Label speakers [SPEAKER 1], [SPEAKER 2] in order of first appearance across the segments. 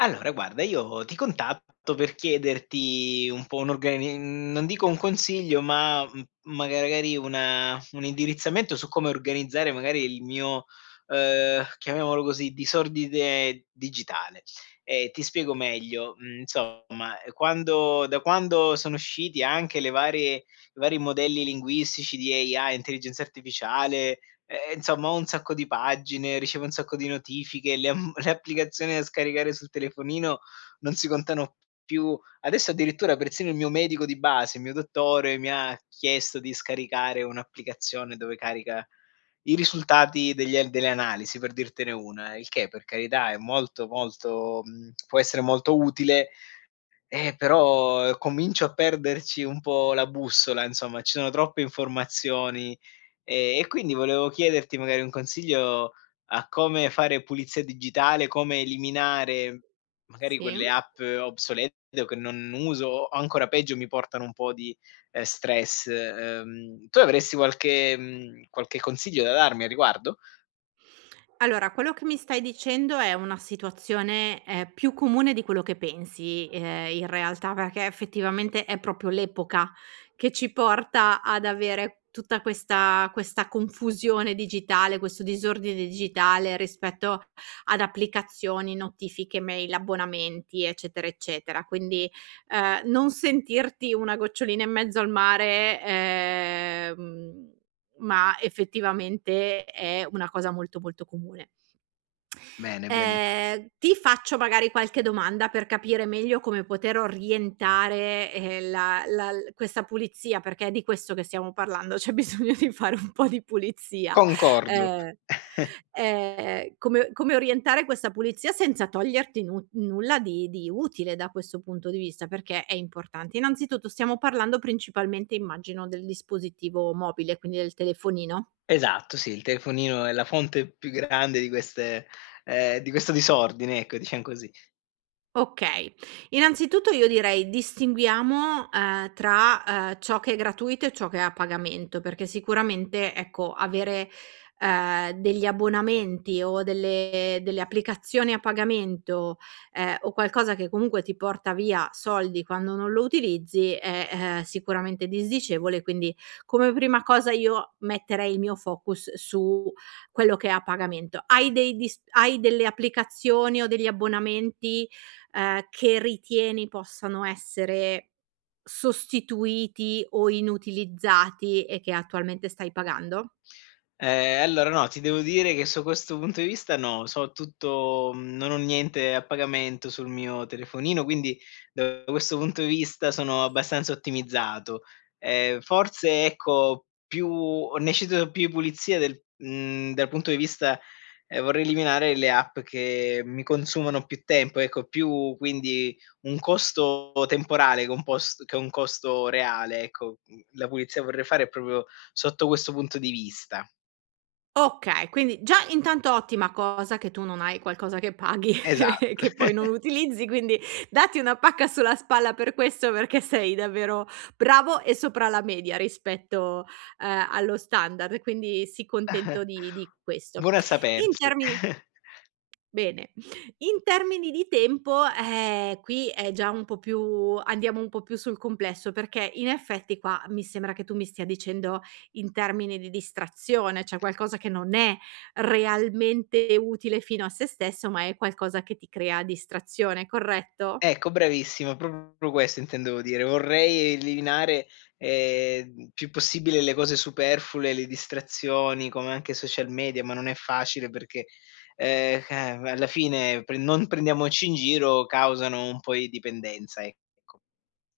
[SPEAKER 1] Allora, guarda, io ti contatto per chiederti un po' un'organi mhmm, non dico un consiglio, ma m magari una un indirizzamento su come organizzare, magari, il mio, ehm, chiamiamolo così, disordine digitale. Ehm, ti spiego meglio: mh, insomma, quando da quando sono usciti anche le varie i vari modelli linguistici di AI intelligenza artificiale, ehm, insomma, ho un sacco di pagine, ricevo un sacco di notifiche, le mhmm, r applicazioni da scaricare sul telefonino non si contano p più. Adesso, addirittura, persino il mio medico di base, il mio dottore, mi ha chiesto di scaricare un'applicazione dove carica i risultati degli delle analisi, per dirtene una. Il che, per carità, è molto, molto mhmm, può essere molto utile, ehm, però comincio a perderci un po' la bussola. Insomma, ci sono troppe informazioni e e, quindi, volevo chiederti, magari, un consiglio a come fare pulizia digitale, come eliminare, magari,
[SPEAKER 2] Sì?
[SPEAKER 1] quelle app obsolete o che non uso o, ancora peggio, mi portano un po' di, uhm, stress, uhm tu avresti qualche mhmm, qualche consiglio da darmi a riguardo?
[SPEAKER 2] Allora, quello che mi stai dicendo è una situazione, ehm, più comune di quello che pensi, ehm, in realtà. Perché, effettivamente, è proprio l'epoca che ci porta ad avere tutta questa questa confusione digitale, questo disordine digitale rispetto ad applicazioni, notifiche, mail, abbonamenti, eccetera, eccetera. Quindi, ehm, non sentirti una gocciolina in mezzo al mare, ehm, ma, effettivamente, è una cosa molto, molto comune.
[SPEAKER 1] Bene, bene.
[SPEAKER 2] Ehm, ti faccio, magari, qualche domanda per capire meglio come poter orientare, ehm, la la l questa pulizia perché è di questo che stiamo parlando. C'è bisogno di fare un po' di pulizia.
[SPEAKER 1] Concordo.
[SPEAKER 2] Uhm, ehm, come come orientare questa pulizia senza toglierti nu nulla di di utile da questo punto di vista perché è importante. Innanzitutto, stiamo parlando, principalmente, immagino, del dispositivo mobile, quindi del telefonino.
[SPEAKER 1] Esatto, sì, il telefonino è la fonte più grande di queste ehm, di questo disordine, ecco, diciam così.
[SPEAKER 2] Okay. Innanzitutto, io direi: distinguiamo, uhm, tra, uhm, ciò che è gratuito e ciò che è a pagamento perché, sicuramente, ecco, avere, ehm, degli abbonamenti o delle delle applicazioni a pagamento, ehm, o qualcosa che, comunque, ti porta via soldi quando non lo utilizzi è, uhm, sicuramente disdicevole. Quindi, come prima cosa, io metterei il mio focus su quello che è a pagamento. Hai dei dis hai delle applicazioni o degli abbonamenti, ehm, che ritieni possano essere sostituiti o inutilizzati e che, attualmente, stai pagando?
[SPEAKER 1] Ehm. Allora, no, ti devo dire che, su questo punto di vista, no. So tutto non ho niente a pagamento sul mio telefonino, quindi, da questo punto di vista, sono abbastanza ottimizzato. Ehm, forse, ecco, più ne cito più pulizie del mhmm, dal punto di vista ehm, vorrei eliminare le app che mi consumano più tempo, ecco, più quindi un costo temporale che è un post che un costo reale, ecco. Mhmm, la pulizia vorrei fare è proprio sotto questo punto di vista.
[SPEAKER 2] Okay, quindi già intanto ottima cosa che tu non hai qualcosa che paghi,
[SPEAKER 1] Esatt
[SPEAKER 2] che poi non utilizzi quindi datti una pacca sulla spalla per questo perché sei davvero bravo e sopra la media rispetto, uhm, allo standard, quindi sii contento di di questo.
[SPEAKER 1] Buono a
[SPEAKER 2] In
[SPEAKER 1] sapersi.
[SPEAKER 2] termini bene, in termini di tempo, eh, qui è già un po' più andiamo un po' più sul complesso, perché in effetti qua mi sembra che tu mi stia dicendo, in termini di distrazione, cioè qualcosa che non è realmente utile, fino a se stesso, ma è qualcosa che ti crea distrazione, corretto?
[SPEAKER 1] Ecco, bravissimo, proprio questo intendevo dire, vorrei eliminare, ehm, più possibile le cose superflue, le distrazioni come anche social media, ma non è facile perchè ehm, eh, alla fine pre non prendiamoci in giro, causano un po' di dipendenza, ecco.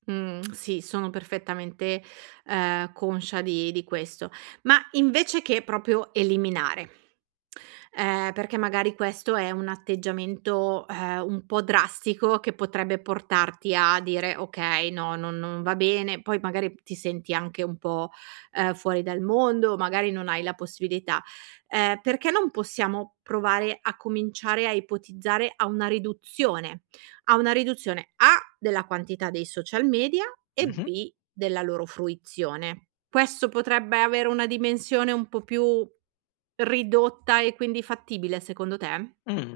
[SPEAKER 2] Mh, sì, sono perfettamente, uhm, conscia di di questo. Ma, invece che proprio eliminare, uhm, perché magari questo è un atteggiamento, ehm, un po' drastico che potrebbe portarti a dire: "Okay, no non non va bene", poi magari m ti senti anche un po', uhm, fuori dal mondo magari non hai la possibilità. Ehm, perché non possiamo provare a cominciare a ipotizzare a una riduzione a una riduzione. A della quantità dei social media e
[SPEAKER 1] Mh-mh.
[SPEAKER 2] B della loro fruizione. Questo potrebbe avere una dimensione un po' più ridotta e quindi fattibile secondo te?
[SPEAKER 1] Mh,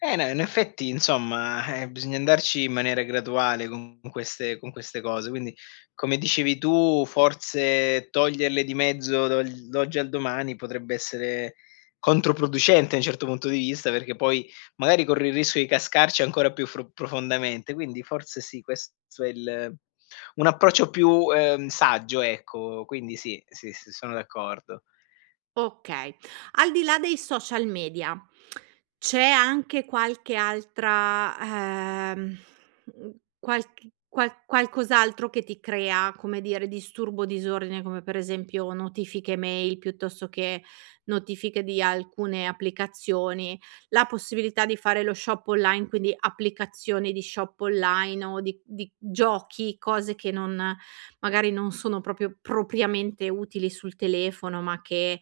[SPEAKER 1] eh, no, in effetti insomma, eh, bisogna andarci in maniera graduale con queste con queste cose, quindi come dicevi tu, forse toglierle di mezzo dall'oggi al domani potrebbe essere controproducente, un certo punto di vista, perché poi magari corri il rischio di cascarci ancora più fro profondamente. Quindi forse sì questo è il un approccio più, uhm, saggio ecco. Quindi sì, sì, sì sono d'accordo.
[SPEAKER 2] Okay. Al di là dei social media, c'è anche qualche altra, ehm, mhmm, qualc qual qualcos'altro che ti crea, come dire disturbo, disordine, come per esempio notifiche mail, piuttosto che notifiche di alcune applicazioni, la possibilità di fare lo shop online quindi applicazioni di shop online o di di giochi, cose che non magari non sono proprio propriamente utili sul telefono ma che,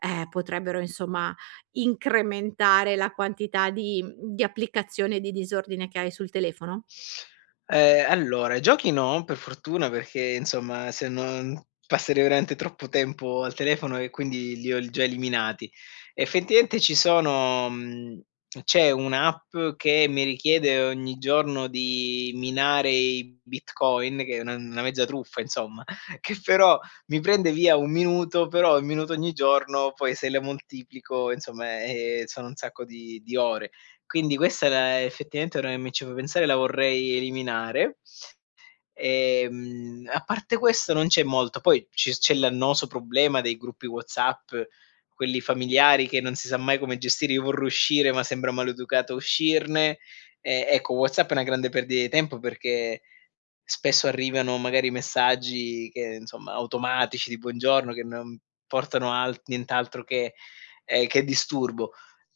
[SPEAKER 2] ehm, potrebbero insomma incrementare la quantità di mhmm, di applicazione, di disordine che hai sul telefono?
[SPEAKER 1] Ehm, allora giochi no, per fortuna, perché insomma se non passerei veramente troppo tempo al telefono e quindi li ho l già eliminati. Effettivamente ci sono mhmm, c'è un'app che mi richiede ogni giorno di minare i Bitcoin, che è una una mezza truffa, insomma, che però mi prende via 1 minuto, però 1 minuto ogni giorno poi se la moltiplico, insomma, eh, eh sono un sacco di di ore. Quindi questa è la effettivamente, ora che mi ci fai pensare, la vorrei eliminare. Ehm, a parte questo non c'è molto, poi ci c'è l'annoso problema dei gruppi WhatsApp, quelli familiari, che non si sa mai come gestire. Io vorrò uscire, ma sembra maleducato uscirne. Eh, ecco, WhatsApp è una grande perdita di tempo, perché spesso arrivano magari messaggi che insomma, automatici di buongiorno, che non portano al nient'altro che ehm, che disturbo.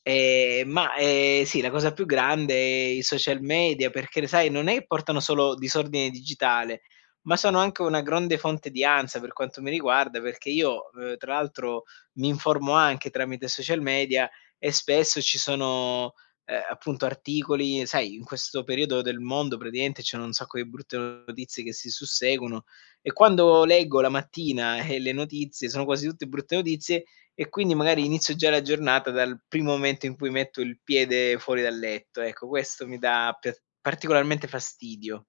[SPEAKER 1] Ehm, ma ehm, sì, la cosa più grande è i social media perché le sai, non è portano solo disordine digitale, ma sono anche una grande fonte di ansia per quanto mi riguarda, perché io, uhm, tra l'altro mi informo anche tramite social media, e spesso ci sono, ehm, appunto articoli, sai, in questo periodo del mondo praticamente ci sono un sacco di brutte notizie che si susseguono, e quando leggo la mattina, e le notizie sono quasi tutte brutte notizie, e quindi magari inizio già la giornata dal primo momento in cui metto il piede fuori dal letto, ecco, questo mi dà piat particolarmente fastidio.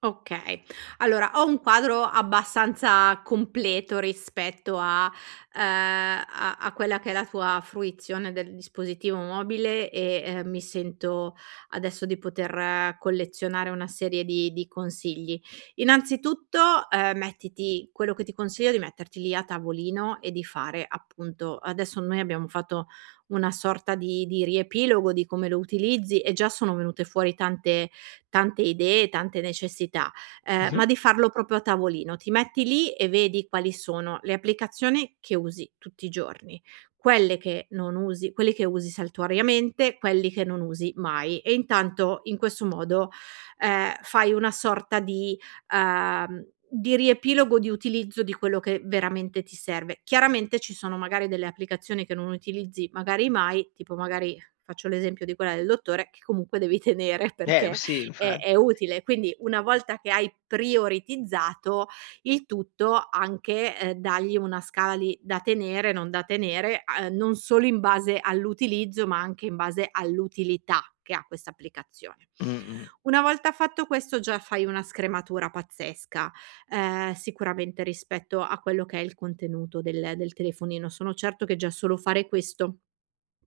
[SPEAKER 2] Okay. Allora, ho un quadro abbastanza completo rispetto a uhm, a a quella che è la tua fruizione del dispositivo mobile e, ehm, mi sento adesso di poter collezionare una serie di di consigli. Innanzitutto, uhm, mettiti quello che ti consiglio è di metterti lì a tavolino e di fare, appunto adesso noi abbiamo fatto una sorta di di riepilogo di come lo utilizzi, e già sono venute fuori tante tante idee, tante necessità, uhm,
[SPEAKER 1] Mh-mh.
[SPEAKER 2] ma di farlo proprio a tavolino. Ti metti lì, e vedi quali sono le applicazione che usi tutti i giorni, quelle che non usi, quelli che usi saltuariamente, quelli che non usi mai, e intanto, in questo modo, ehm, fai una sorta di uhm, di riepilogo, di utilizzo di quello che veramente ti serve. Chiaramente ci sono, magari, delle applicazioni che non utilizzi magari mai, tipo, magari, faccio l'esempio di quella del dottore, che comunque devi tenere
[SPEAKER 1] Eh m
[SPEAKER 2] perché
[SPEAKER 1] sì,
[SPEAKER 2] è
[SPEAKER 1] infa
[SPEAKER 2] è utile, quindi una volta che hai prioritizzato il tutto anche, ehm, dagli una scali da tenere, non da tenere, a non solo in base all'utilizzo ma anche in base all'utilità che ha questa applicazione.
[SPEAKER 1] Mh-mh.
[SPEAKER 2] Una volta fatto questo già fai una scrematura pazzesca, uhm, sicuramente rispetto a quello che è il contenuto del del telefonino. Sono certo che già solo fare questo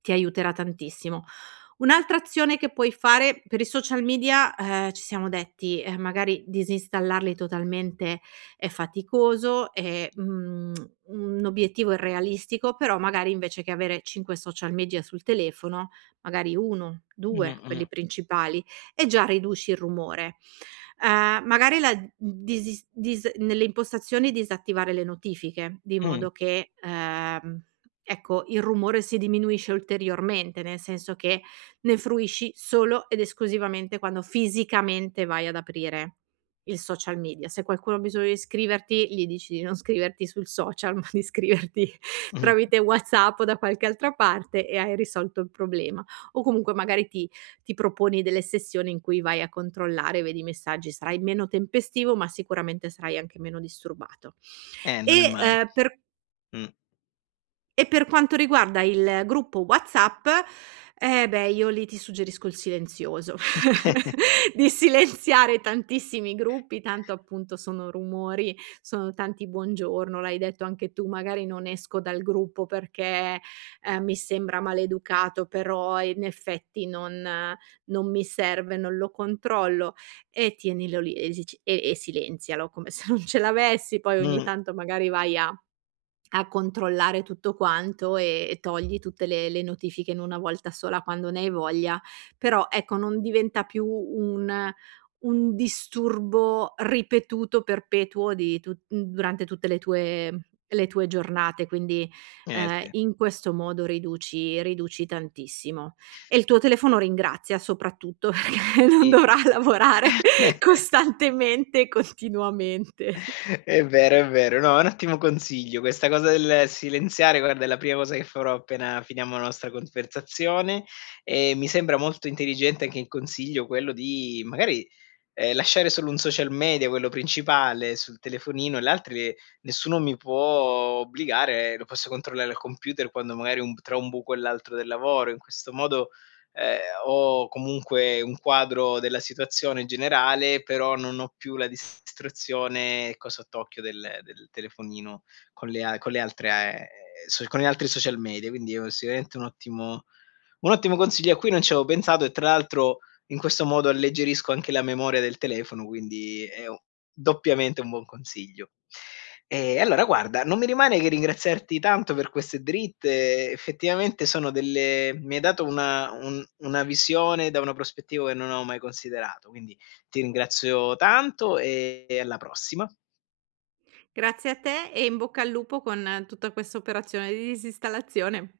[SPEAKER 2] ti aiuterà tantissimo. Un'altra azione che puoi fare per i social media, uhm, ci siamo detti, uhm, magari disinstallarli totalmente è faticoso, è un un obiettivo irrealistico, però magari invece che avere 5 social media sul telefono, magari 1, 2 quelli
[SPEAKER 1] Mh-mh.
[SPEAKER 2] principali, e già riduci il rumore. Uhm, magari la d disis dis nelle impostazioni disattivare le notifiche, di
[SPEAKER 1] Mh.
[SPEAKER 2] modo che, uhm, ecco, il rumore si diminuisce ulteriormente, nel senso che ne fruisci solo ed esclusivamente quando fisicamente vai ad aprire il social media. Se qualcuno ha bisogno di scriverti gli dici di non scriverti sul social ma di scriverti
[SPEAKER 1] Mh.
[SPEAKER 2] tramite WhatsApp o da qualche altra parte e hai risolto il problema, o comunque magari ti ti proponi delle sessioni in cui vai a controllare, vedi i messaggi. Sarai meno tempestivo, ma sicuramente sarai anche meno disturbato.
[SPEAKER 1] Eh non è
[SPEAKER 2] E,
[SPEAKER 1] male.
[SPEAKER 2] uhm, per
[SPEAKER 1] Mh.
[SPEAKER 2] e per quanto riguarda il gruppo WhatsApp, eh, beh, io lì ti suggerisco il silenzioso. Di silenziare tantissimi gruppi, tanto appunto, sono rumori. Sono tanti "Buongiorno" l’hai detto anche tu: "Magari non esco dal gruppo perché, uhm, mi sembra maleducato, però in effetti non non mi serve, non lo controllo". E tienilo lì e si c e e silenzialo come se non ce l'avessi, poi ogni
[SPEAKER 1] Mh.
[SPEAKER 2] tanto magari vai a a controllare tutto quanto, e e togli tutte le le notifiche in 1 volta sola quando ne hai voglia. Però, ecco, non diventa più un un disturbo ripetuto, perpetuo di tutt m durante tutte le tue le tue giornate, quindi,
[SPEAKER 1] Eh,
[SPEAKER 2] uhm,
[SPEAKER 1] sì.
[SPEAKER 2] in questo modo riduci riduci tantissimo, e il tuo telefono ringrazia, soprattutto perché non
[SPEAKER 1] Sì.
[SPEAKER 2] dovrà lavorare costantemente e continuamente.
[SPEAKER 1] È vero è vero. No, un ottimo consiglio questa cosa del silenziare, guarda, è la prima cosa che farò appena finiamo la nostra conversazione. E mi sembra molto intelligente anche in consiglio quello di magari, ehm, lasciare solo 1 social media, quello principale sul telefonino, e l'altri nessuno mi può obbligare, lo posso controllare al computer quando magari ho un tra un buco e l'altro del lavoro. In questo modo, ehm, ho comunque un quadro della situazione generale, però non ho più la distruzione, ecco, sott'occhio del del telefonino con le a con le altre a ehm, so con gli altri social media. Quindi è sicuramente un ottimo un ottimo consiglio a cui non c'avevo pensato, e tra l'altro in questo modo alleggerisco anche la memoria del telefono, quindi è doppiamente un buon consiglio. Ehm, allora, guarda, non mi rimane che ringraziarti tanto per queste dritte, effettivamente sono delle mi hai dato una un una visione da una prospettiva che non avevo mai considerato, quindi ti ringrazio tanto e e alla prossima.
[SPEAKER 2] Grazie a te, e in bocca al lupo con tutta questa operazione di disinstallazione.